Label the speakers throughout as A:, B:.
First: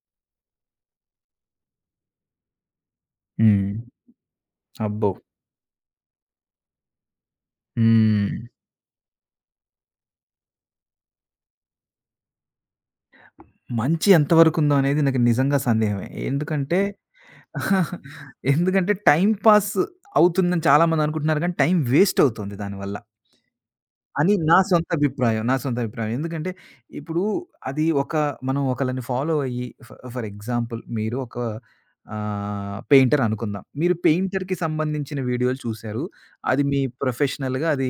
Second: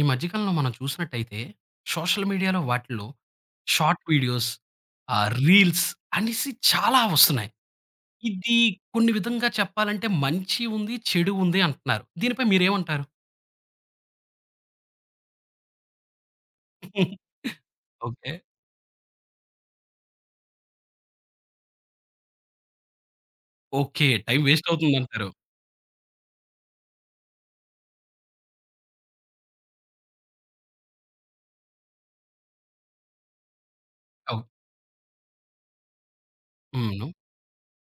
A: ఈ మధ్య కాలంలో మనం చూసినట్టయితే, సోషల్ మీడియాలో వాటిల్లో
B: హ్మ్.
A: షార్ట్ వీడియోస్,
B: అబ్బో!
A: రీల్స్ అనేసి చాలా వస్తున్నాయి.
B: హ్మ్.
A: ఇది కొన్ని విధంగా చెప్పాలంటే మంచి ఉంది, చెడు ఉంది అంటున్నారు. దీనిపై మీరేమంటారు?
B: మంచి ఎంత వరకుందో అనేది నాకు నిజంగా సందేహమే. ఎందుకంటే
A: ఓకే.
B: ఎందుకంటే టైమ్ పాస్ అవుతుందని చాలా మందనుకుంటున్నారు గానీ, టైమ్ వేస్ట్ అవుతుంది దానివల్ల.
A: ఓకే,
B: అని
A: టైం
B: నా
A: వేస్ట్
B: సొంత
A: అవుతుందంటారు.
B: అభిప్రాయం. నా సొంత అభిప్రాయం. ఎందుకంటే ఇప్పుడు అది ఒక మనం ఒకళ్ళని ఫాలో అయ్యి ఫర్ ఎగ్జాంపుల్ మీరు ఒక పెయింటర్ అనుకుందాం. మీరు
A: అవ్
B: పెయింటర్‌కి సంబంధించిన వీడియోలు చూసారు. అది మీ
A: హ్మ్.
B: ప్రొఫెషనల్‌గా అది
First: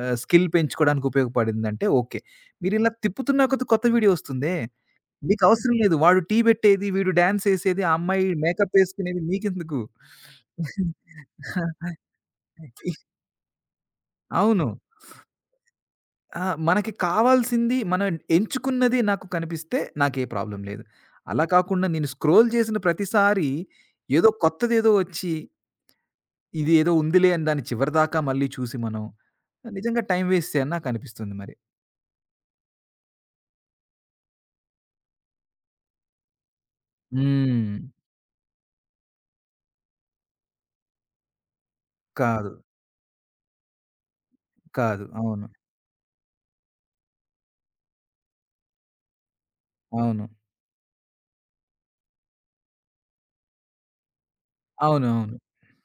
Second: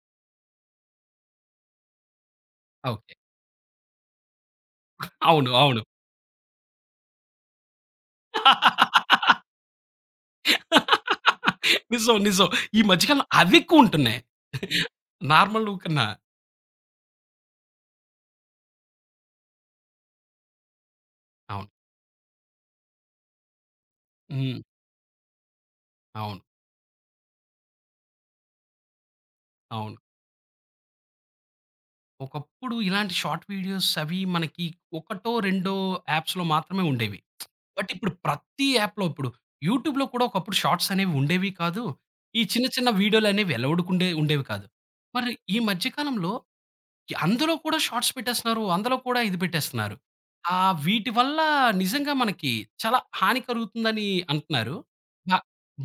B: స్కిల్ పెంచుకోవడానికి ఉపయోగపడిందంటే ఓకే. మీరిలా
A: ఓకే.
B: తిప్పుతున్న కొద్దీ కొత్త వీడియో వస్తుందే.
A: అవును,
B: మీకవసరం
A: అవును,
B: లేదు. వాడు టీ పెట్టేది, వీడు డాన్స్ ఏసేది, ఆ అమ్మాయి మేకప్ ఏసుకునేది మీకెందుకు?
A: నిజం, నిజం. ఈ మధ్య కాలంలో అవెక్కువుంటున్నాయి,
B: అవును.
A: నార్మల్ కన్నా.
B: ఆ! మనకి కావాల్సింది మనం ఎంచుకున్నది నాకు కనిపిస్తే నాకే ప్రాబ్లమ్ లేదు. అలా
A: అవును.
B: కాకుండా నేను స్క్రోల్ చేసిన ప్రతిసారి ఏదో
A: హ్మ్.
B: కొత్తదేదో వచ్చి,
A: అవును,
B: ఇది ఏదో ఉందిలే అని దాని చివరిదాకా మళ్ళీ చూసి మనం
A: అవును.
B: నిజంగా టైం వేస్టే అని నాకనిపిస్తుంది మరి.
A: ఒకప్పుడు ఇలాంటి షార్ట్ వీడియోస్ అవి మనకి ఒకటో, రెండో యాప్స్‌లో మాత్రమే ఉండేవి. బట్
B: హ్మ్.
A: ఇప్పుడు ప్రతి యాప్‌లో ఇప్పుడు యూట్యూబ్‌లో కూడా ఒకప్పుడు షార్ట్స్ అనేవి ఉండేవి కాదు. ఈ
B: కాదు.
A: చిన్న చిన్న వీడియోలనేవి ఎలౌడ్‌కుండే ఉండేవి కాదు.
B: కాదు.
A: మరి
B: అవును.
A: ఈ మధ్య కాలంలో అందులో కూడా షార్ట్స్ పెట్టేస్తున్నారు, అందులో కూడా ఇది పెట్టేస్తున్నారు.
B: అవును.
A: వీటి వల్ల నిజంగా మనకి చాలా హాని కలుగుతుందని అంటున్నారు. బ
B: అవునవును.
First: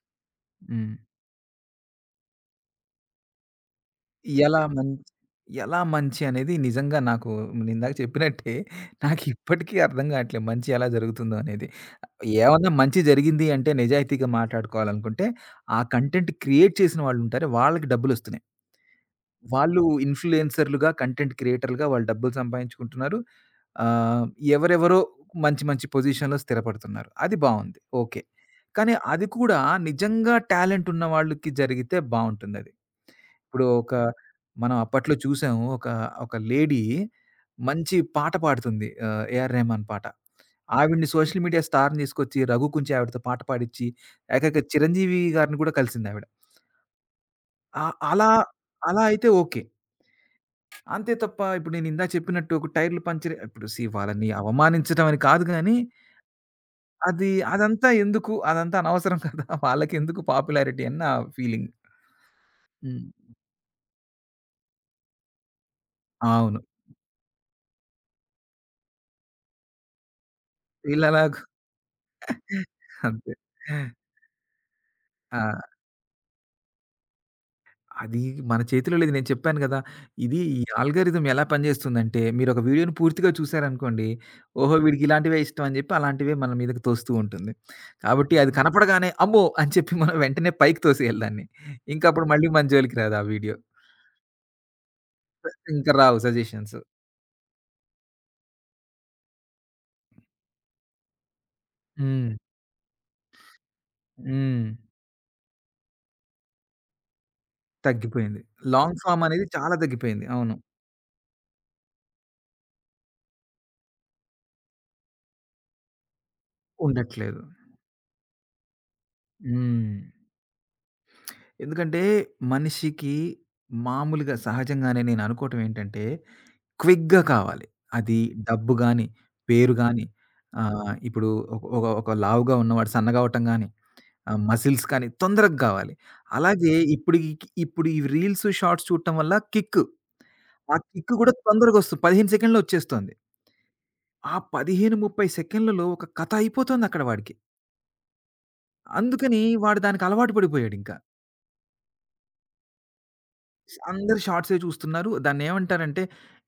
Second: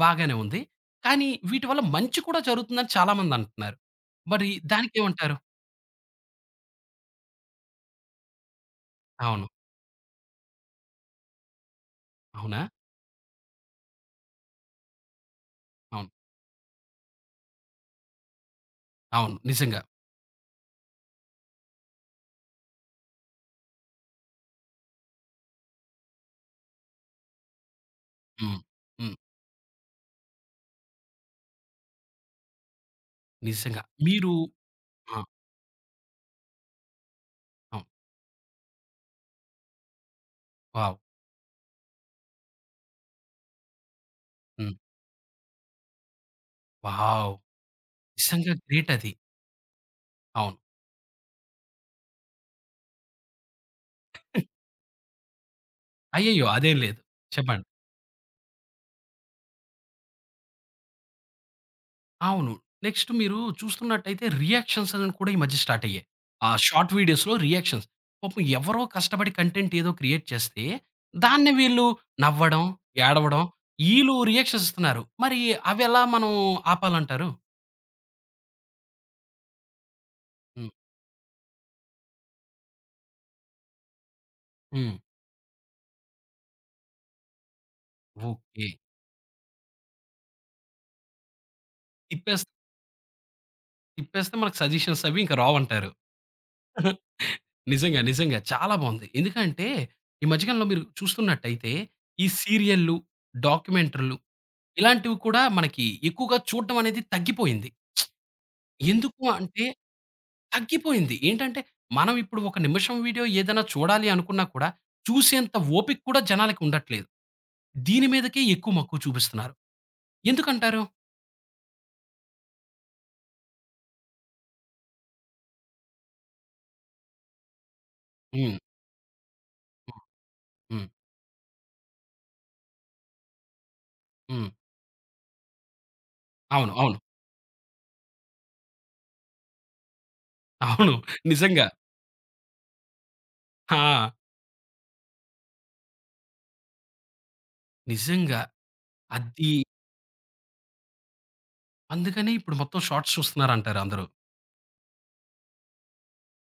A: బాగానే ఉంది.
B: హ్మ్.
A: కానీ వీటి వల్ల మంచి కూడా జరుగుతుందని చాలామంది అంటున్నారు. మరి
B: ఎలా మంచి
A: దానికేమంటారు?
B: ఎలా మంచి అనేది నిజంగా నాకు నేనిందాక చెప్పినట్టే నాకు
A: అవును.
B: ఇప్పటికీ అర్థం కావట్లేదు. మంచి ఎలా జరుగుతుందో అనేది.
A: అవునా?
B: ఏమన్నా మంచి జరిగింది అంటే నిజాయితీగా మాట్లాడుకోవాలనుకుంటే, ఆ
A: అవును,
B: కంటెంట్ క్రియేట్ చేసిన వాళ్ళుంటారే వాళ్ళకి డబ్బులొస్తున్నాయి.
A: అవును,
B: వాళ్ళు
A: నిజంగా.
B: ఇన్‌ఫ్లుయెన్సర్‌లుగా, కంటెంట్ క్రియేటర్‌లుగా వాళ్ళు డబ్బులు సంపాదించుకుంటున్నారు. ఆహ్, ఎవరెవరో మంచి మంచి పొజిషన్‌లో స్థిరపడుతున్నారు. అది బావుంది. ఓకే.
A: హ్మ్.
B: కానీ
A: హ్మ్.
B: అది కూడా నిజంగా టాలెంట్ ఉన్న వాళ్ళకి జరిగితే బావుంటుందది. ఇప్పుడు
A: నిజంగా.
B: ఒక
A: మీరు.
B: మనం అప్పట్లో
A: ఆ!
B: చూసాము. ఒక, ఒక లేడీ
A: అవును.
B: మంచి పాట పాడుతుంది. 'ఏఆర్ రెహమాన్' పాట.
A: వావ్!
B: ఆవిడ్ని సోషల్ మీడియా స్టార్‌ని తీసుకొచ్చి 'రఘు' కుంచి ఆవిడతో పాట పాడిచ్చి, ఏకంగా
A: హ్మ్.
B: 'చిరంజీవి' గారిని కూడా కలిసిందావిడ.
A: వావ్!
B: ఆ! అలా,
A: నిజంగా గ్రేట్
B: అలా
A: అది.
B: అయితే ఓకే.
A: అవును.
B: అంతే తప్ప ఇప్పుడు నేను ఇందాక చెప్పినట్టు ఒక టైర్‌లు పంచర్ ఇప్పుడు సీ వాళ్ళని అవమానించడం అని కాదు గానీ,
A: అయ్యయ్యో, అదేం లేదు.
B: అది
A: చెప్పండి.
B: అదంతా ఎందుకు? అదంతా అనవసరం కదా! వాళ్ళకెందుకు పాపులారిటీ అని నా ఫీలింగ్.
A: అవును.
B: హ్మ్.
A: నెక్స్ట్ మీరు చూస్తున్నట్టయితే రియాక్షన్స్ అనేవి కూడా ఈ మధ్య స్టార్ట్ అయ్యాయి. ఆ
B: అవును.
A: షార్ట్ వీడియోస్‌లో రియాక్షన్స్. పాపం ఎవరో కష్టపడి కంటెంట్ ఏదో క్రియేట్ చేస్తే,
B: వీళ్ళలాగా
A: దాన్ని వీళ్ళు నవ్వడం,
B: అంతే.
A: ఏడవడం, ఈళ్ళు రియాక్షన్స్ ఇస్తున్నారు. మరి
B: ఆ!
A: అవెలా మనం ఆపాలంటారు?
B: అది మన చేతిలో లేదు. నేను చెప్పాను గదా! ఇది ఈ
A: హ్మ్.
B: ఆల్గారిథం ఎలా పనిజేస్తుందంటే, మీరొక వీడియోని పూర్తిగా చూసారనుకోండి, ఓహో!
A: హ్మ్.
B: వీడికి ఇలాంటివే ఇష్టం అని జెప్పి అలాంటివే మన మీదకి తోస్తూ ఉంటుంది. కాబట్టి అది
A: ఓకే.
B: కనపడగానే అమ్మో! అని చెప్పి మనం వెంటనే పైకి తోసేయాలి దాన్ని. ఇంకప్పుడు
A: తిప్పేస్
B: మళ్ళీ మన జోలికి రాదు ఆ వీడియో.
A: తిప్పేస్తే మనకు సజెషన్స్ అవి ఇంకా
B: ఇంక
A: రావంటారు.
B: రావు సజెషన్స్.
A: నిజంగా, నిజంగా, చాలా బావుంది. ఎందుకంటే ఈ మధ్యకాలంలో మీరు చూస్తున్నట్టయితే ఈ
B: హ్మ్.
A: సీరియల్‌లు, డాక్యుమెంటరీలు
B: హ్మ్.
A: ఇలాంటివి కూడా మనకి ఎక్కువగా చూడడం అనేది తగ్గిపోయింది.
B: తగ్గిపోయింది. లాంగ్
A: ఎందుకు
B: ఫార్మ్ అనేది
A: అంటే
B: చాలా తగ్గిపోయింది. అవును.
A: తగ్గిపోయింది. ఏంటంటే మనం ఇప్పుడు ఒక నిమిషం వీడియో ఏదైనా చూడాలి అనుకున్నా కూడా చూసేంత ఓపిక కూడా జనాలకి ఉండట్లేదు.
B: ఉండట్లేదు.
A: దీని మీదకే ఎక్కువ మక్కువ చూపిస్తున్నారు.
B: హ్మ్.
A: ఎందుకంటారు?
B: ఎందుకంటే మనిషికి మామూలుగా సహజంగానే నేననుకోవటం ఏంటంటే క్విక్‌గా కావాలి. అది
A: హ్మ్.
B: డబ్బు గాని, పేరు
A: హ్మ్.
B: గాని
A: హ్మ్.
B: ఇప్పుడు ఒక ఒక ఒక లావుగా ఉన్నవాడు సన్నగా అవ్వటం గాని,
A: హ్మ్.
B: మసిల్స్ కానీ తొందరగా కావాలి. అలాగే
A: అవును, అవును,
B: ఇప్పుడు ఈ రీల్స్, షార్ట్స్ చూడటం వల్ల కిక్. ఆ
A: అవును,
B: కిక్ కూడా
A: నిజంగా.
B: తొందరగా వస్తుంది. 15 సెకండ్‌లో వచ్చేస్తుంది.
A: ఆ!
B: ఆ 15, 30 సెకండ్లలో ఒక కథ అయిపోతుంది అక్కడ వాడికి.
A: నిజంగా.
B: అందుకని
A: అది
B: వాడు దానికి అలవాటు పడిపోయాడింకా.
A: అందుకనే ఇప్పుడు మొత్తం షార్ట్స్ చూస్తున్నారంటారు అందరూ.
B: అందరూ షార్ట్సే చూస్తున్నారు. దాన్నేమంటారంటే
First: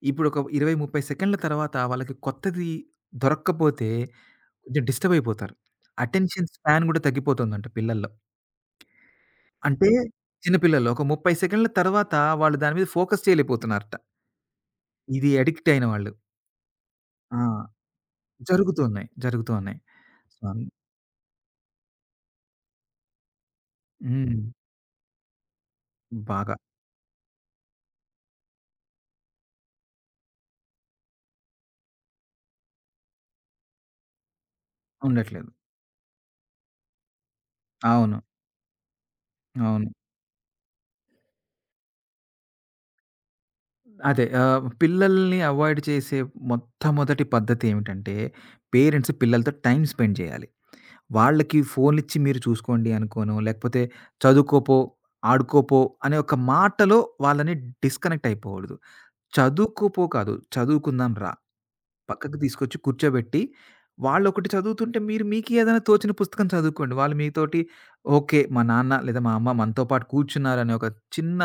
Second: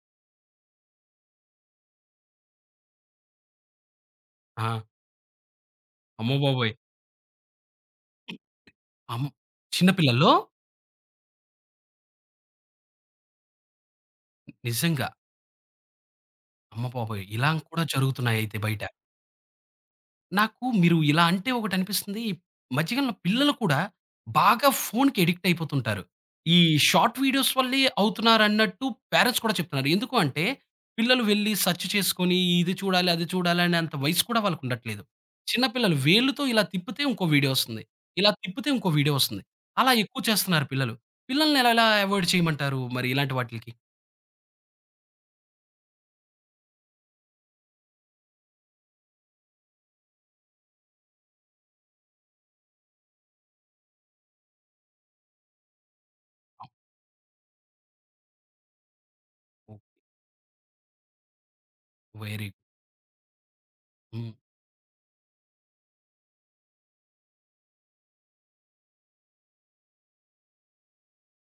B: ఇప్పుడు ఒక 20, 30 సెకండ్ల తర్వాత వాళ్ళకి కొత్తది దొరక్కపోతే
A: ఆ!
B: కొంచెం డిస్టర్బ్ అయిపోతారు.
A: అమ్మ
B: అటెన్షన్
A: బాబోయ్!
B: స్పాన్ గూడా తగ్గిపోతుందంట పిల్లల్లో.
A: అమ్
B: అంటే
A: చిన్న పిల్లల్లో.
B: చిన్న పిల్లల్లో ఒక 30 సెకన్ల తర్వాత వాళ్ళు దాని మీద ఫోకస్ చేయలేకపోతున్నారట.
A: నిజంగా.
B: ఇది అడిక్ట్ అయిన వాళ్ళు.
A: అమ్మ బాబోయ్!
B: ఆ!
A: ఇలా కూడా జరుగుతున్నాయయితే
B: జరుగుతూ
A: బయట.
B: ఉన్నాయి. జరుగుతూ ఉన్నాయి. సో, అన్
A: నాకు మీరు ఇలా అంటే ఒకటనిపిస్తుంది. ఈ మధ్యకాలంలో పిల్లలు కూడా
B: హ్మ్.
A: బాగా ఫోన్‌కి అడిక్ట్ అయిపోతుంటారు.
B: బాగా
A: ఈ షార్ట్ వీడియోస్ వల్లే అవుతున్నారన్నట్టు పేరెంట్స్ కూడా చెప్తున్నారు. ఎందుకు అంటే, పిల్లలు వెళ్లి సెర్చ్ చేసుకొని ఇది చూడాలి, అది చూడాలి అనేంత వయసు కూడా వాళ్ళకుండట్లేదు.
B: ఉండట్లేదు.
A: చిన్న పిల్లలు వేళ్ళుతో ఇలా తిప్పితే ఇంకో వీడియో వస్తుంది,
B: అవును.
A: ఇలా తిప్పితే ఇంకో వీడియో వస్తుంది.
B: అవును.
A: అలా ఎక్కువ చేస్తున్నారు పిల్లలు. పిల్లల్ని ఎలా ఎలా అవాయిడ్ చేయమంటారు మరి ఇలాంటి వాటిలకి?
B: అదే పిల్లల్ని అవాయిడ్ చేసే మొట్టమొదటి పద్ధతి ఏమిటంటే పేరెంట్స్ పిల్లలతో టైమ్ స్పెండ్ చేయాలి. వాళ్ళకి ఫోన్లిచ్చి మీరు చూసుకోండి అనుకోనో, లేకపోతే చదువుకోపో, ఆడుకోపో అనే ఒక మాటలో వాళ్ళని డిస్కనెక్ట్ అయిపోకూడదు. చదువుకోపో కాదు, చదువుకుందాం రా. పక్కకు
A: వెరీ
B: తీసుకొచ్చి కూర్చోబెట్టి,
A: హ్మ్.
B: వాళ్ళొకటి చదువుతుంటే మీరు మీకు ఏదైనా తోచిన పుస్తకం చదువుకోండి. వాళ్ళు మీతోటి ఓకే. మా నాన్న లేదా మా అమ్మ మనతో పాటు కూర్చున్నారనే ఒక చిన్న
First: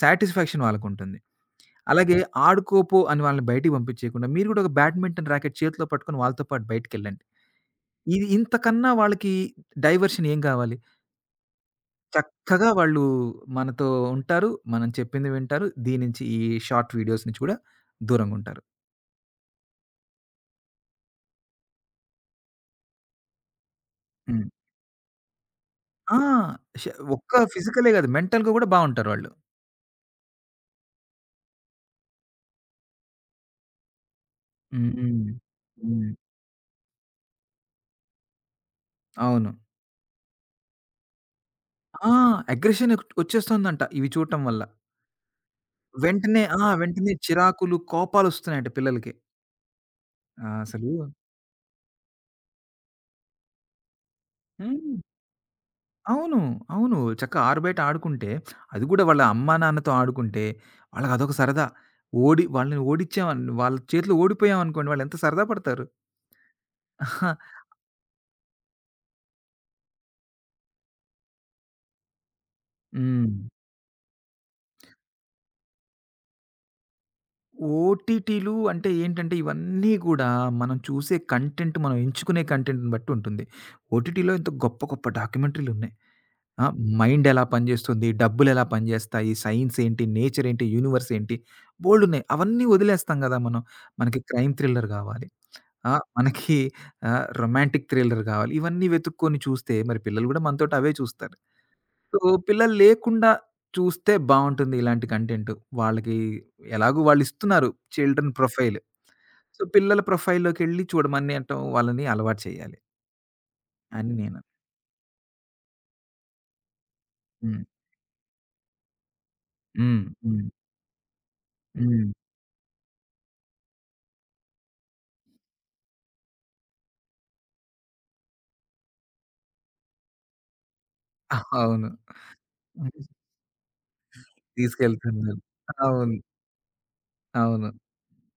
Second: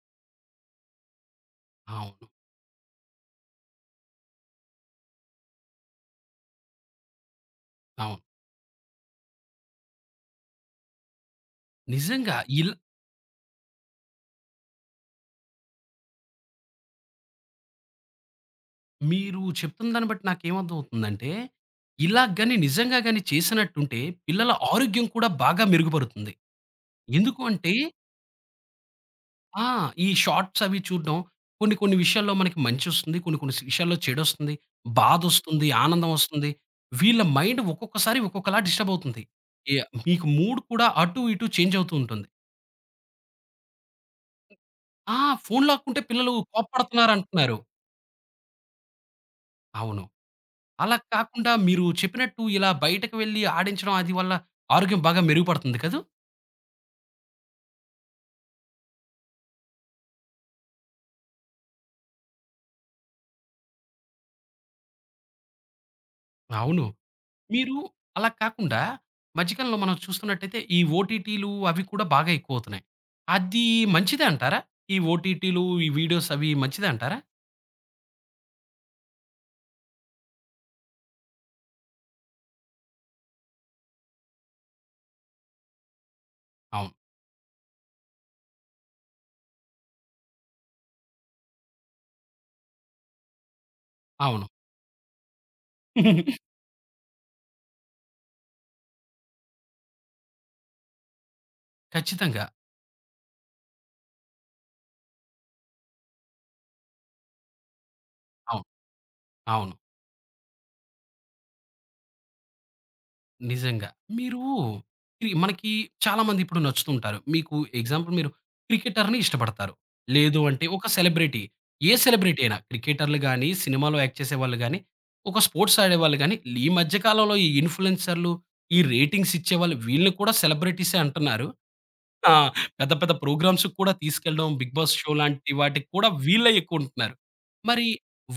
B: సాటిస్ఫాక్షన్ వాళ్ళకుంటుంది. అలాగే
A: అవును,
B: ఆడుకోపో అని వాళ్ళని బయటికి పంపించేయకుండా, మీరు కూడా ఒక బ్యాడ్మింటన్ ర్యాకెట్ చేతిలో పట్టుకొని వాళ్ళతో పాటు బయటికెళ్ళండి.
A: అవును.
B: ఇది ఇంతకన్నా వాళ్ళకి డైవర్షన్ ఏం కావాలి?
A: నిజంగా
B: చక్కగా
A: ఇల్
B: వాళ్ళు మనతో ఉంటారు. మనం చెప్పింది వింటారు. దీని నుంచి ఈ షార్ట్ వీడియోస్ నుంచి కూడా దూరంగుంటారు.
A: మీరు చెప్తున్న దాన్ని బట్టి నాకేమర్థమవుతుందంటే, ఇలాగ గాని నిజంగా గాని చేసినట్టుంటే
B: హ్మ్.
A: పిల్లల ఆరోగ్యం కూడా బాగా
B: ఆ!
A: మెరుగుపడుతుంది.
B: ష ఒక్క
A: ఎందుకు అంటే
B: ఫిజికలే కాదు. మెంటల్‌గా కూడా బావుంటారు వాళ్ళు.
A: ఆ! ఈ షార్ట్స్ అవి చూడడం కొన్ని కొన్ని విషయాల్లో మనకి మంచొస్తుంది, కొన్ని కొన్ని విషయాల్లో చెడొస్తుంది.
B: హ్మ్. హ్మ్.
A: బాధొస్తుంది,
B: హ్మ్.
A: ఆనందమొస్తుంది. వీళ్ళ మైండ్ ఒక్కొక్కసారి ఒక్కొక్కలా డిస్టర్బ్ అవుతుంది.
B: అవును.
A: ఎ మీకు మూడ్ కూడా అటు ఇటు చేంజ్ అవుతూ
B: ఆ!
A: ఉంటుంది.
B: అగ్రెషన్ వచ్చేస్తుందంట ఇవి చూడటం వల్ల.
A: ఆ! ఫోను లాక్కుంటే పిల్లలు
B: వెంటనే ఆ! వెంటనే
A: కోప్పడుతున్నారంటున్నారు.
B: చిరాకులు, కోపాలొస్తున్నాయంట పిల్లలకి.
A: అవును.
B: ఆ! అసలు
A: అలా కాకుండా మీరు చెప్పినట్టు ఇలా బయటకు వెళ్ళి ఆడించడం అది వల్ల
B: హ్మ్.
A: ఆరోగ్యం బాగా మెరుగుపడుతుంది కదూ!
B: అవును. అవును. చక్కగా ఆరుబయట ఆడుకుంటే, అది గూడా వాళ్ళ అమ్మా, నాన్నతో ఆడుకుంటే, వాళ్ళకదొక సరదా. ఓడి వాళ్ళ చేతిలో ఓడిపోయామనుకోండి, వాళ్ళెంత సరదా పడతారు.
A: అవును. మీరు అలా కాకుండా మధ్యకాలంలో మనం చూస్తున్నట్టయితే ఈ ఓటీటీలు అవి కూడా బాగా ఎక్కువవుతున్నాయి.
B: హ్మ్.
A: అది మంచిదే అంటారా? ఈ ఓటీటీలు, ఈ వీడియోస్ అవి మంచిదే అంటారా?
B: ఓటీటీలు అంటే ఏంటంటే, ఇవన్నీ గూడా మనం చూసే కంటెంట్, మనం ఎంచుకునే కంటెంట్‌ని బట్టి ఉంటుంది. ఓటీటీలో ఎంతో గొప్ప, గొప్ప డాక్యుమెంటరీలున్నాయి. ఆ!
A: అవును.
B: మైండ్ ఎలా పనిజేస్తుంది? డబ్బులెలా పనిజేస్తాయి? సైన్స్ ఏంటి? నేచర్ ఏంటి? యూనివర్స్ ఏంటి? బోలెడున్నాయి. అవన్నీ వదిలేస్తాం గదా! మనం. మనకి
A: అవును.
B: క్రైమ్ థ్రిల్లర్ గావాలి. ఆ! మనకి రొమాంటిక్ థ్రిల్లర్ గావాలి. ఇవన్నీ వెతుక్కొని చూస్తే మరి పిల్లలు గూడా మనతోటి అవే చూస్తారు. సో,
A: ఖచ్చితంగా.
B: పిల్లలు లేకుండా చూస్తే బావుంటుంది ఇలాంటి కంటెంట్. వాళ్ళకి ఎలాగో వాళ్ళిస్తున్నారు చిల్డ్రన్
A: అవును,
B: ప్రొఫైల్. సో,
A: అవును,
B: పిల్లల ప్రొఫైల్‌లోకెళ్ళి చూడమనేయటం వాళ్ళని అలవాటు చేయాలి
A: నిజంగా.
B: అని నేను.
A: మీరు మనకి చాలామంది ఇప్పుడు నచ్చుతుంటారు. మీకు
B: హ్మ్.
A: ఎగ్జాంపుల్ మీరు క్రికెటర్‌ని ఇష్టపడతారు.
B: హ్మ్.
A: లేదు
B: హ్మ్.
A: అంటే ఒక సెలబ్రిటీ. ఏ
B: హ్మ్.
A: సెలబ్రిటీ అయినా క్రికెటర్‌లు గాని, సినిమాలో యాక్ట్ చేసేవాళ్ళు గాని, ఒక స్పోర్ట్స్ ఆడేవాళ్ళు గాని, ఈ మధ్య కాలంలో ఈ ఇన్‌ఫ్లుయెన్సర్‌లు, ఈ రేటింగ్స్ ఇచ్చేవాళ్ళు వీళ్ళని కూడా సెలబ్రిటీసే అంటున్నారు.
B: అవును.
A: ఆ! పెద్ద పెద్ద ప్రోగ్రామ్స్‌కి కూడా తీసుకెళ్ళడం, 'బిగ్ బాస్' షో
B: తీసుకెళ్తున్నారు.
A: లాంటి వాటికి కూడా
B: అవును.
A: వీళ్ళే ఎక్కువుంటున్నారు.
B: అవును.
A: మరి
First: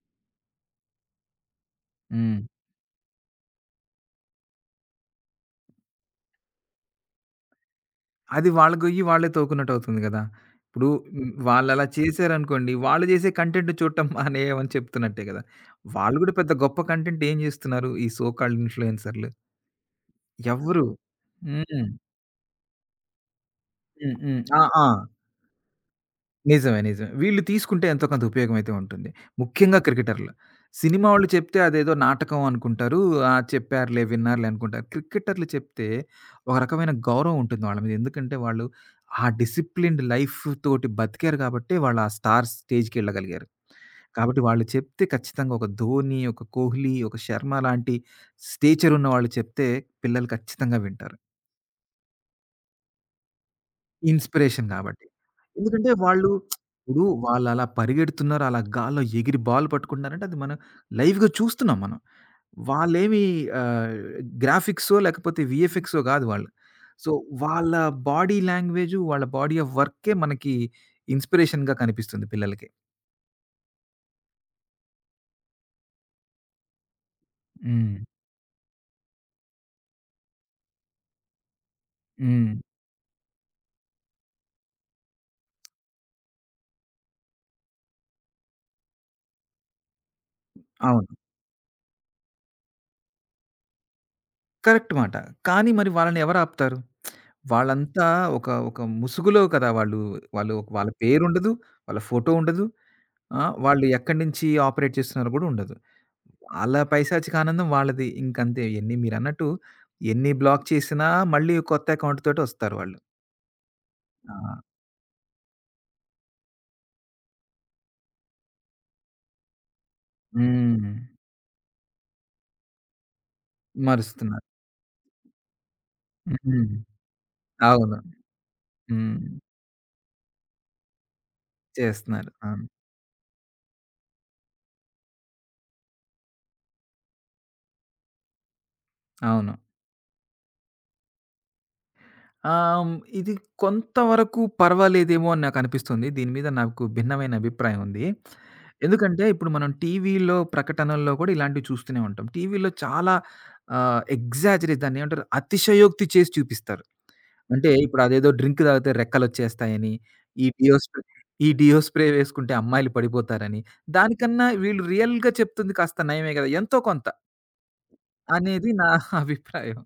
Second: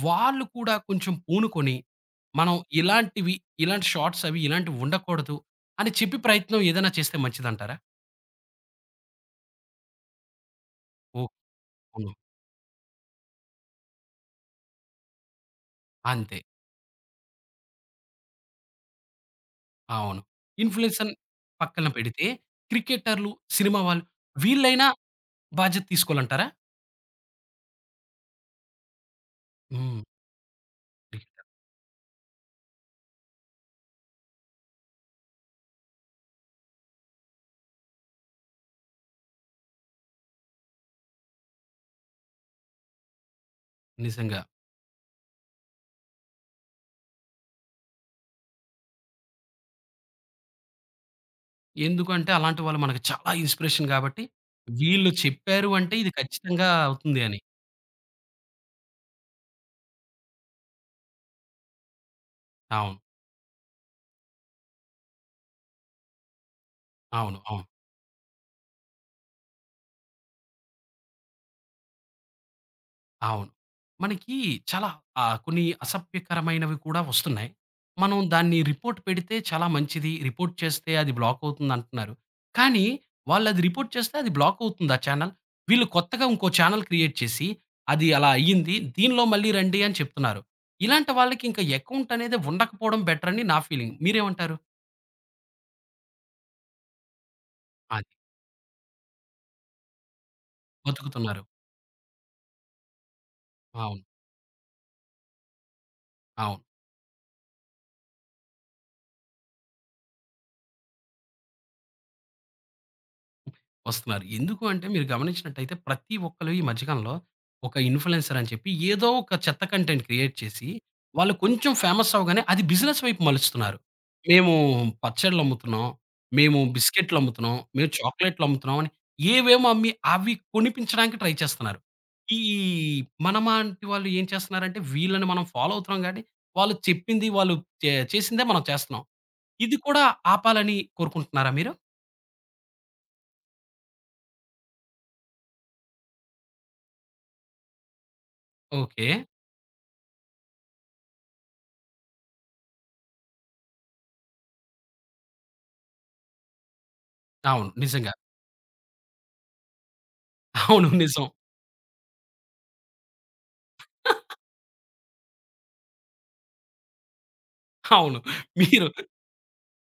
A: వాళ్ళు కూడా కొంచెం పూనుకొని,
B: హ్మ్.
A: మనం ఇలాంటివి, ఇలాంటి షార్ట్స్ అవి ఇలాంటివి ఉండకూడదు అని చెప్పి ప్రయత్నం ఏదైనా చేస్తే మంచిదంటారా?
B: అది వాళ్ళ గొయ్యి వాళ్ళే తోకున్నట్టవుతుంది గదా! ఇప్పుడు
A: ఓహ్!
B: వాళ్ళలా
A: అవును.
B: చేశారనుకోండి, వాళ్ళు జేసే కంటెంట్ చూడటం మానేయమని చెప్తున్నట్టే గదా! వాళ్ళు గూడా
A: అంతే.
B: పెద్ద గొప్ప కంటెంట్ ఏం జేస్తున్నారు? ఈ సో కాల్డ్ ఇన్‌ఫ్లుయెన్సర్‌లు.
A: అవును.
B: ఎవ్వరు.
A: ఇన్‌ఫ్లుయెన్సర్‌ని
B: హ్మ్.
A: పక్కన పెడితే క్రికెటర్‌లు, సినిమా వాళ్ళు
B: హ్మ్. హ్మ్. ఆ! ఆ!
A: వీళ్ళైనా బాధ్యత తీసుకోవాలంటారా?
B: నిజమే. నిజమే. వీళ్ళు తీసుకుంటే ఎంతో కొంత ఉపయోగమైతే ఉంటుంది. ముఖ్యంగా
A: హ్మ్.
B: క్రికెటర్లు. సినిమా వాళ్ళు
A: క్రికెటర్
B: చెప్తే అదేదో నాటకం అనుకుంటారు. ఆ! చెప్పారులే, విన్నారులే అనుకుంటారు. క్రికెటర్లు చెప్తే ఒక రకమైన గౌరవం ఉంటుంది వాళ్ళ మీద. ఎందుకంటే వాళ్ళు ఆ డిసిప్లిన్డ్ లైఫ్ తోటి బతికారు కాబట్టే వాళ్ళు ఆ స్టార్ స్టేజ్‌కెళ్ళగలిగారు. కాబట్టి
A: నిజంగా.
B: వాళ్ళు చెప్తే ఖచ్చితంగా ఒక ధోని, ఒక కోహ్లీ, ఒక శర్మ లాంటి స్టేచర్ ఉన్న వాళ్ళు చెప్తే పిల్లలు ఖచ్చితంగా వింటారు.
A: ఎందుకంటే అలాంటి వాళ్ళు మనకు చాలా ఇన్‌స్పిరేషన్ కాబట్టి
B: ఇన్‌స్పిరేషన్ గాబట్టి.
A: వీళ్ళు చెప్పారు
B: ఎందుకంటే
A: అంటే ఇది
B: వాళ్ళు
A: ఖచ్చితంగా
B: ఇప్పుడు
A: అవుతుంది అని.
B: వాళ్ళలా పరిగెడుతున్నారు, అలా గాల్లో ఎగిరి బాల్ పట్టుకుంటున్నారంటే అది మనం లైవ్‌గా చూస్తున్నాం మనం.
A: అవును,
B: వాళ్ళేమి ఆహ్, గ్రాఫిక్సో లేకపోతే వీఎఫ్ఎక్సో గాదు వాళ్ళు. సో,
A: అవును, అవును,
B: వాళ్ళ బాడీ లాంగ్వేజు, వాళ్ళ బాడీ ఆఫ్ వర్కే మనకి ఇన్‌స్పిరేషన్‌గా కనిపిస్తుంది పిల్లలకి.
A: అవును. మనకి చాలా కొన్ని అసభ్యకరమైనవి కూడా వస్తున్నాయి.
B: హ్మ్.
A: మనం దాన్ని రిపోర్ట్ పెడితే చాలా మంచిది. రిపోర్ట్ చేస్తే అది బ్లాక్ అవుతుందంటున్నారు.
B: హ్మ్.
A: కానీ వాళ్ళది రిపోర్ట్ చేస్తే అది బ్లాక్ అవుతుంది ఆ చానెల్. వీళ్ళు కొత్తగా ఇంకో చానెల్ క్రియేట్ చేసి, అది అలా అయ్యింది, దీనిలో మళ్ళీ రండి అని చెప్తున్నారు.
B: అవును.
A: ఇలాంటి వాళ్ళకి ఇంకా అకౌంట్ అనేది ఉండకపోవడం బెటర్ అని నా ఫీలింగ్. మీరేమంటారు?
B: కరెక్ట్ మాట. కానీ మరి వాళ్ళని ఎవరు ఆపుతారు? వాళ్ళంతా
A: అది
B: ఒక ఒక ముసుగులో కదా! వాళ్ళు వాళ్ళు వాళ్ళ
A: బతుకుతున్నారు.
B: పేరుండదు, వాళ్ళ ఫోటో ఉండదు. ఆ! వాళ్ళు
A: అవును,
B: ఎక్కడి నుంచి ఆపరేట్ చేస్తున్నారో గూడా ఉండదు.
A: అవును.
B: ఆళ్ళ పైశాచిక ఆనందం వాళ్ళది. ఇంకంతే ఎన్ని మీరన్నట్టు ఎన్ని బ్లాక్ చేసినా మళ్ళీ కొత్త అకౌంట్ తోటొస్తారు వాళ్ళు.
A: వస్తున్నారు.
B: ఆ!
A: ఎందుకు అంటే మీరు గమనించినట్టయితే ప్రతి ఒక్కళ్ళు ఈ మధ్యకాలంలో ఒక ఇన్‌ఫ్లూయెన్సర్ అని చెప్పి ఏదో ఒక చెత్త కంటెంట్ క్రియేట్ చేసి,
B: హ్మ్.
A: వాళ్ళు కొంచెం ఫేమస్ అవ్వగానే అది బిజినెస్ వైపు మలుస్తున్నారు.
B: మరుస్తున్నారు.
A: మేము పచ్చడ్లమ్ముతున్నాం, మేము
B: హ్మ్.
A: బిస్కెట్‌లమ్ముతున్నాం, మేము
B: అవును.
A: చాక్లేట్‌లమ్ముతున్నాం అని
B: హ్మ్.
A: ఏవేమో అమ్మి అవి కొనిపించడానికి ట్రై చేస్తున్నారు.
B: చేస్తున్నారు.
A: ఈ
B: అవును.
A: మనమాంటి వాళ్ళు ఏం చేస్తున్నారంటే వీళ్ళని మనం ఫాలో అవుతున్నాం గానీ, వాళ్ళు చెప్పింది వాళ్ళు చేసిందే మనం చేస్తున్నాం.
B: అవును.
A: ఇది కూడా ఆపాలని కోరుకుంటున్నారా మీరు?
B: ఆహ్, హ్మ్. ఇది కొంతవరకు పర్వాలేదేమో అని నాకనిపిస్తుంది. దీని మీద నాకు భిన్నమైన అభిప్రాయం ఉంది.
A: ఓకే.
B: ఎందుకంటే ఇప్పుడు మనం టీవీలో ప్రకటనల్లో కూడా ఇలాంటివి చూస్తూనే ఉంటాం. టీవీలో చాలా ఎగ్జాజరేట్ దాన్ని ఏమంటారు అతిశయోక్తి చేసి చూపిస్తారు. అంటే
A: అవును,
B: ఇప్పుడు
A: నిజంగా.
B: అదేదో డ్రింక్ తాగితే రెక్కలొచ్చేస్తాయని, ఈ డియో
A: అవును,
B: స్ప్రే
A: నిజం.
B: ఈ డియో స్ప్రే వేసుకుంటే అమ్మాయిలు పడిపోతారని, దానికన్నా వీళ్ళు రియల్‌గా చెప్తుంది కాస్త నయమే కదా! ఎంతో కొంత
A: అవును.
B: అనేది నా
A: మీరు
B: అభిప్రాయం.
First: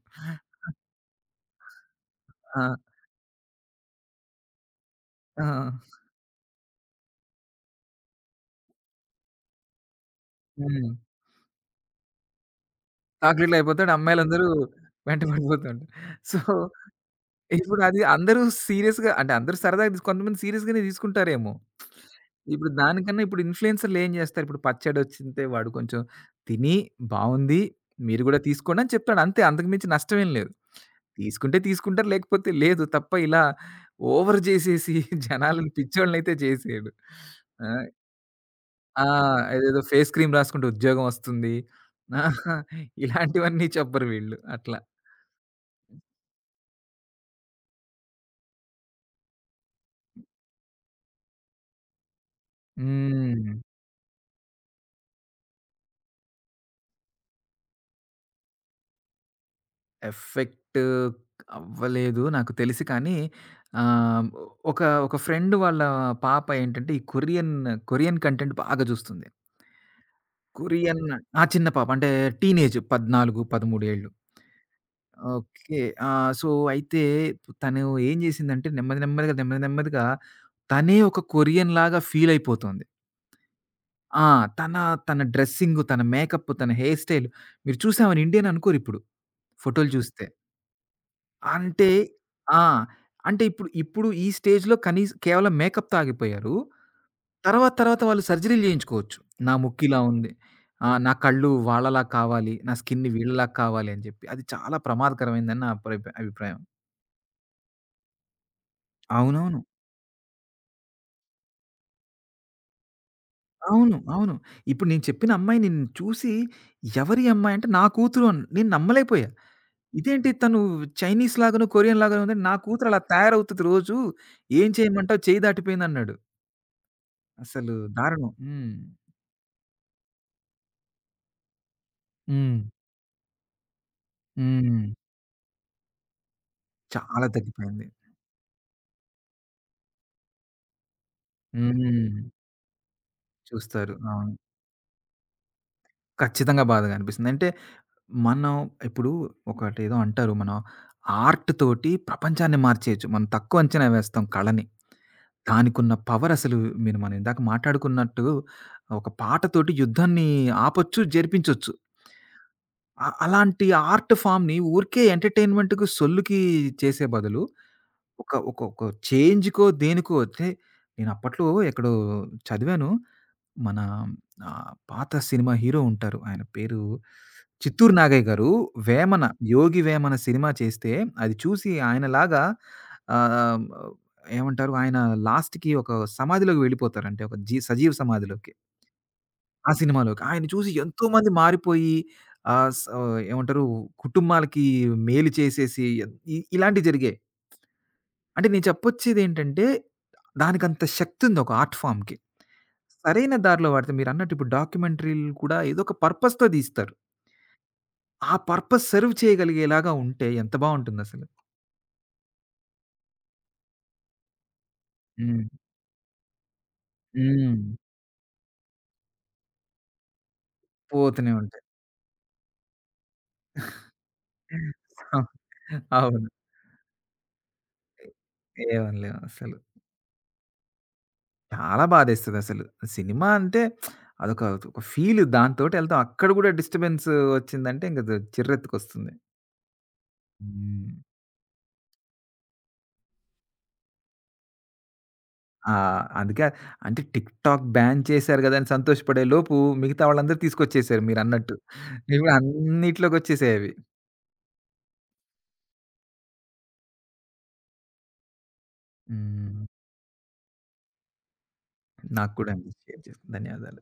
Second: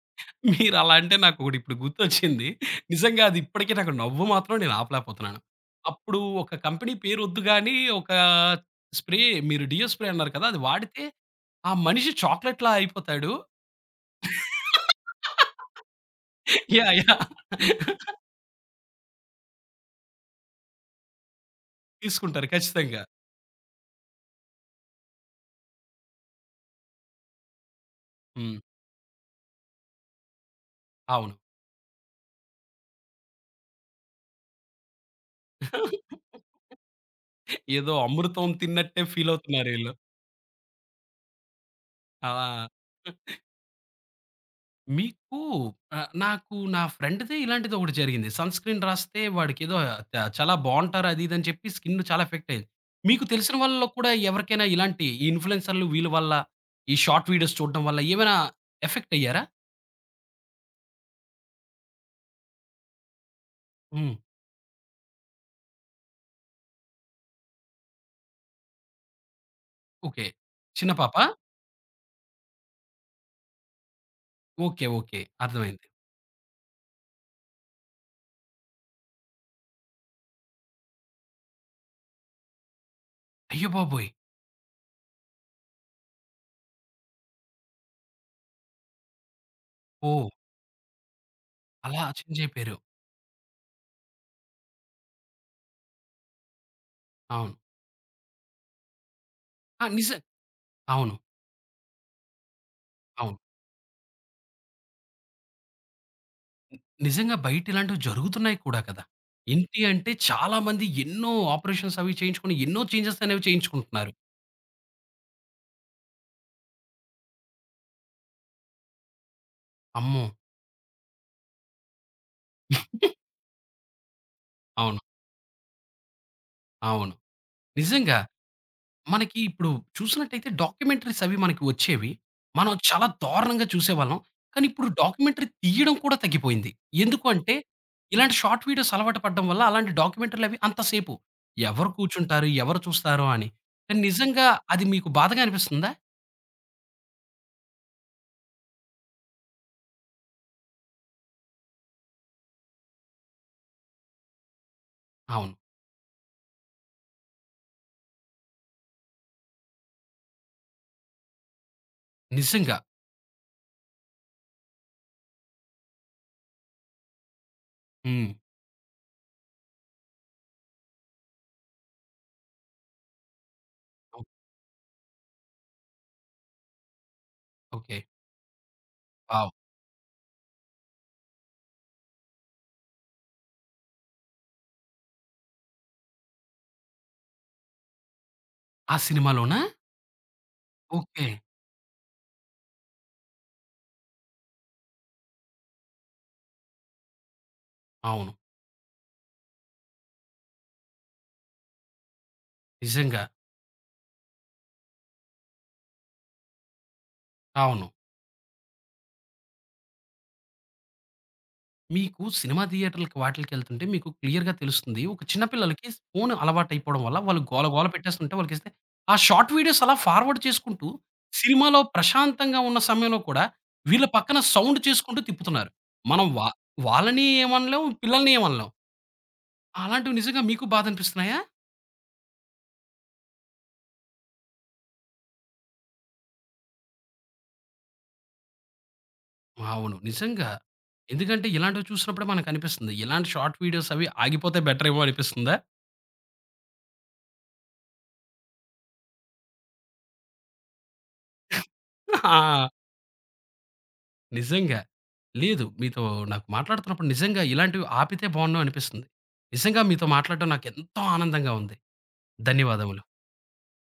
A: మీరలా అంటే నాకొకటిప్పుడు గుర్తొచ్చింది.
B: ఆ!
A: నిజంగా అది ఇప్పటికి నాకు నవ్వు మాత్రం నేను ఆపలేకపోతున్నాను.
B: ఆ!
A: అప్పుడు ఒక కంపెనీ పేరొద్దు గానీ, ఒక స్ప్రే మీరు డియో స్ప్రే అన్నారు కదా! అది
B: హ్మ్.
A: వాడితే ఆ మనిషి చాక్లెట్‌లా అయిపోతాడు.
B: చాక్లేట్‌లా అయిపోతాడు. అమ్మాయిలందరూ వెంట పడిపోతుంటారు. So,
A: yeah, yeah!
B: ఇప్పుడు అది అందరూ సీరియస్‌గా అంటే అందరూ సరదాగా తీసు కొంతమంది సీరియస్‌గానే తీసుకుంటారేమో.
A: తీసుకుంటారు
B: ఇప్పుడు
A: ఖచ్చితంగా.
B: దానికన్నా ఇప్పుడు ఇన్‌ఫ్లుయెన్సర్‌లు ఏం చేస్తారు? ఇప్పుడు పచ్చడొచ్చింతే వాడు కొంచెం తిని బావుంది. మీరు కూడా
A: హ్మ్.
B: తీసుకోండి అని చెప్తాడు. అంతే అంతకు మించి నష్టమేం లేదు.
A: అవును.
B: తీసుకుంటే తీసుకుంటారు. లేకపోతే లేదు. తప్ప ఇలా ఓవర్ చేసేసి జనాలను పిచ్చోళ్ళనైతే చేసేయడు. ఆ!
A: ఏదో అమృతం
B: ఆ!
A: తిన్నట్టే
B: అదేదో
A: ఫీలవుతున్నారీళ్ళు.
B: ఫేస్ క్రీమ్ రాసుకుంటే ఉద్యోగం వస్తుంది.
A: ఆ!
B: ఇలాంటివన్నీ చెప్పరు వీళ్ళు. అట్లా.
A: మీకు నాకు నా ఫ్రెండ్‌ది ఇలాంటిదొకటి జరిగింది. సన్ స్క్రీన్ రాస్తే వాడికేదో చాలా బావుంటారు అది ఇది అని చెప్పి స్కిన్ చాలా ఎఫెక్ట్ అయింది. మీకు
B: హ్మ్.
A: తెలిసిన వాళ్ళలో కూడా ఎవరికైనా ఇలాంటి ఈ ఇన్‌ఫ్లూయెన్సర్‌లు వీళ్ళ వల్ల, ఈ షార్ట్ వీడియోస్ చూడడం వల్ల ఏమైనా ఎఫెక్ట్ అయ్యారా?
B: ఎఫెక్ట్ అవ్వలేదు నాకు తెలిసి కానీ
A: హ్మ్.
B: ఆహ్, ఒక ఒక ఫ్రెండ్ వాళ్ళ పాప ఏంటంటే కొరియన్ కంటెంట్ బాగా చూస్తుంది.
A: ఓకే. చిన్న
B: కొరియన్
A: పాపా?
B: ఆ! చిన్న పాప అంటే టీనేజ్ 14, 13 ఏళ్ళు.
A: Okay, okay,
B: okay.
A: అర్థమైంది.
B: ఆ! సో, అయితే తను ఏం చేసిందంటే నెమ్మది నెమ్మదిగా తనే ఒక కొరియన్ లాగా ఫీల్ అయిపోతుంది.
A: అయ్య బాబోయ్!
B: ఆ! తన, తన డ్రెస్సింగు, తన మేకప్పు, తన హెయిర్ స్టైల్ మీరు చూసి ఆమెను ఇండియన్ అనుకోరిప్పుడు. ఫోటోలు చూస్తే.
A: ఓహ్!
B: అంటే
A: అలా చేంజ్
B: ఆ!
A: అయిపోయారు.
B: అంటే ఇప్పుడు ఈ స్టేజ్‌లో కనీస కేవలం మేకప్‌తో ఆగిపోయారు.
A: అవును.
B: తర్వాత వాళ్ళు సర్జరీలు చేయించుకోవచ్చు. నా ముక్కు
A: ఆ!
B: ఇలా
A: నిజం.
B: ఉంది. ఆ! నా
A: అవును,
B: కళ్ళు వాళ్ళలా కావాలి. నా స్కిన్
A: అవును.
B: వీళ్ళలా కావాలి అని చెప్పి. అది చాలా ప్రమాదకరమైందని నా అభిప్రాయం. అభిప్రాయం.
A: నిజంగా బయట ఇలాంటివి జరుగుతున్నాయి కూడా కదా!
B: అవునవును.
A: ఇంటి అంటే చాలా మంది ఎన్నో ఆపరేషన్స్ అవి చేయించుకొని ఎన్నో చేంజెస్ అనేవి
B: అవును.
A: చేయించుకుంటున్నారు.
B: అవును. ఇప్పుడు నేను చెప్పిన అమ్మాయి నిన్ను చూసి ఎవరి అమ్మాయి అంటే నా కూతురు అన్ నేను నమ్మలేకపోయా.
A: అమ్మో!
B: ఇదేంటి తను చైనీస్ లాగాను, కొరియన్ లాగాను ఉందంటే నా కూతురు అలా తయారవుతది రోజు. ఏం
A: అవును,
B: చేయమంటావు చెయ్యి దాటిపోయిందన్నాడు.
A: అవును.
B: అసలు
A: నిజంగా
B: దారుణం. హ్మ్.
A: మనకి ఇప్పుడు చూసినట్టయితే డాక్యుమెంటరీస్ అవి మనకి వచ్చేవి.
B: హ్మ్.
A: మనం చాలా దారుణంగా చూసేవాళ్ళం. కానీ
B: హ్మ్.
A: ఇప్పుడు డాక్యుమెంటరీ తీయడం కూడా తగ్గిపోయింది. ఎందుకు
B: చాలా
A: అంటే
B: తగ్గిపోయింది.
A: ఇలాంటి షార్ట్ వీడియోస్ అలవాటు పడడం వల్ల అలాంటి డాక్యుమెంటరీలు అవి అంతసేపు ఎవరు
B: హ్మ్.
A: కూర్చుంటారు? ఎవరు చూస్తారు? అని.
B: చూస్తారు.
A: కానీ
B: అవును.
A: నిజంగా అది మీకు బాధగా అనిపిస్తుందా?
B: ఖచ్చితంగా బాధగా అనిపిస్తుంది. అంటే మనం ఇప్పుడు ఒకటేదో అంటారు. మనం ఆర్ట్ తోటి ప్రపంచాన్ని మార్చేయొచ్చు. మనం తక్కువ అంచనా వేస్తాం కళని.
A: అవును,
B: దానికున్న పవరసలు మనం ఇందాక మాట్లాడుకున్నట్టు ఒక పాటతోటి యుద్ధాన్ని ఆపొచ్చు, జరిపించొచ్చు.
A: నిజంగా.
B: అలాంటి ఆర్ట్ ఫామ్‌ని ఊరికే ఎంటర్‌టైన్‌మెంట్‌కి, సొల్లుకి చేసే బదులు ఒక
A: హ్మ్.
B: ఒక ఒక చేంజ్‌కో, దేనికో అంటే నేనప్పట్లో ఎక్కడో చదివాను. మన
A: ఓ
B: పాత సినిమా హీరో ఉంటారు. ఆయన పేరు 'చిత్తూరు
A: ఓకే.
B: నాగయ్య' గారు. 'వేమన'
A: వావ్!
B: 'యోగి వేమన' సినిమా చేస్తే అది చూసి ఆయనలాగా ఆహ్, ఏమంటారు ఆయన లాస్ట్‌కి ఒక సమాధిలోకి వెళ్ళిపోతారు. అంటే ఒక సజీవ సమాధిలోకి.
A: ఆ సినిమాలోనా?
B: ఆ సినిమాలోకి. ఆయన చూసి
A: ఓకే.
B: ఎంతోమంది మారిపోయి ఆహ్, స ఏమంటారు కుటుంబాలకి మేలు చేసేసి ఇలాంటివి జరిగాయి.
A: అవును,
B: అంటే నేను చెప్పొచ్చేదేంటంటే దానికంత శక్తి ఉంది ఒక ఆర్ట్ ఫార్మ్‌కి.
A: నిజంగా,
B: సరైన దారిలో వాడితే మీరన్నట్టు ఇప్పుడు డాక్యుమెంటరీలు కూడా ఏదో ఒక పర్పస్‌తో తీస్తారు.
A: అవును.
B: ఆ పర్పస్ సెర్వ్ చేయగలిగేలాగా ఉంటే ఎంత బావుంటుందసలు.
A: మీకు సినిమా థియేటర్‌లకి వాటిలకెళ్తుంటే మీకు క్లియర్‌గా తెలుస్తుంది. ఒక
B: హ్మ్.
A: చిన్న పిల్లలకి ఫోను అలవాటైపోవడం వల్ల వాళ్ళు
B: హ్మ్.
A: గోల గోల పెట్టేస్తుంటే వాళ్ళకిస్తే ఆ షార్ట్ వీడియోస్ అలా ఫార్వర్డ్ చేసుకుంటూ
B: పోతూనే ఉంటాయి.
A: సినిమాలో ప్రశాంతంగా ఉన్న సమయంలో కూడా వీళ్ళ పక్కన సౌండ్
B: ఆ!
A: చేసుకుంటూ తిప్పుతున్నారు. మనం
B: అవును.
A: వాళ్ళని ఏమనలేం, పిల్లల్ని ఏమనలేం.
B: లేవండి. లేవు అసలు.
A: అలాంటివి నిజంగా మీకు బాధనిపిస్తున్నాయా?
B: చాలా బాధేస్తదసలు. సినిమా అంటే అదొక ఒక ఫీల్ దాంతోటెళ్తాం. అక్కడ కూడా డిస్టర్బెన్స్ వచ్చిందంటే ఇంక ద చిర్రెత్తుకొస్తుంది.
A: అవును, నిజంగా.
B: హ్మ్.
A: ఎందుకంటే ఇలాంటివి చూసినప్పుడే మనకనిపిస్తుంది. ఇలాంటి షార్ట్ వీడియోస్ అవి ఆగిపోతే బెటరేమో అనిపిస్తుందా?
B: ఆ! అందుకే అంటే టిక్‌టాక్ బ్యాన్ చేశారు గదా! అని సంతోషపడే లోపు మిగతా వాళ్ళందరూ తీసుకొచ్చేసారు మీరన్నట్టు. ఇప్పుడు
A: ఆ!
B: అన్నిట్లోకొచ్చేసాయవి.
A: నిజంగా. లేదు. మీతో నాకు మాట్లాడుతున్నప్పుడు నిజంగా ఇలాంటివి ఆపితే బావున్ను అనిపిస్తుంది.
B: హ్మ్.
A: నిజంగా మీతో మాట్లాడడం నాకెంతో ఆనందంగా ఉంది.
B: నాకు కూడా అండి. షేర్
A: ధన్యవాదములు.
B: చేసుకు ధన్యవాదాలు.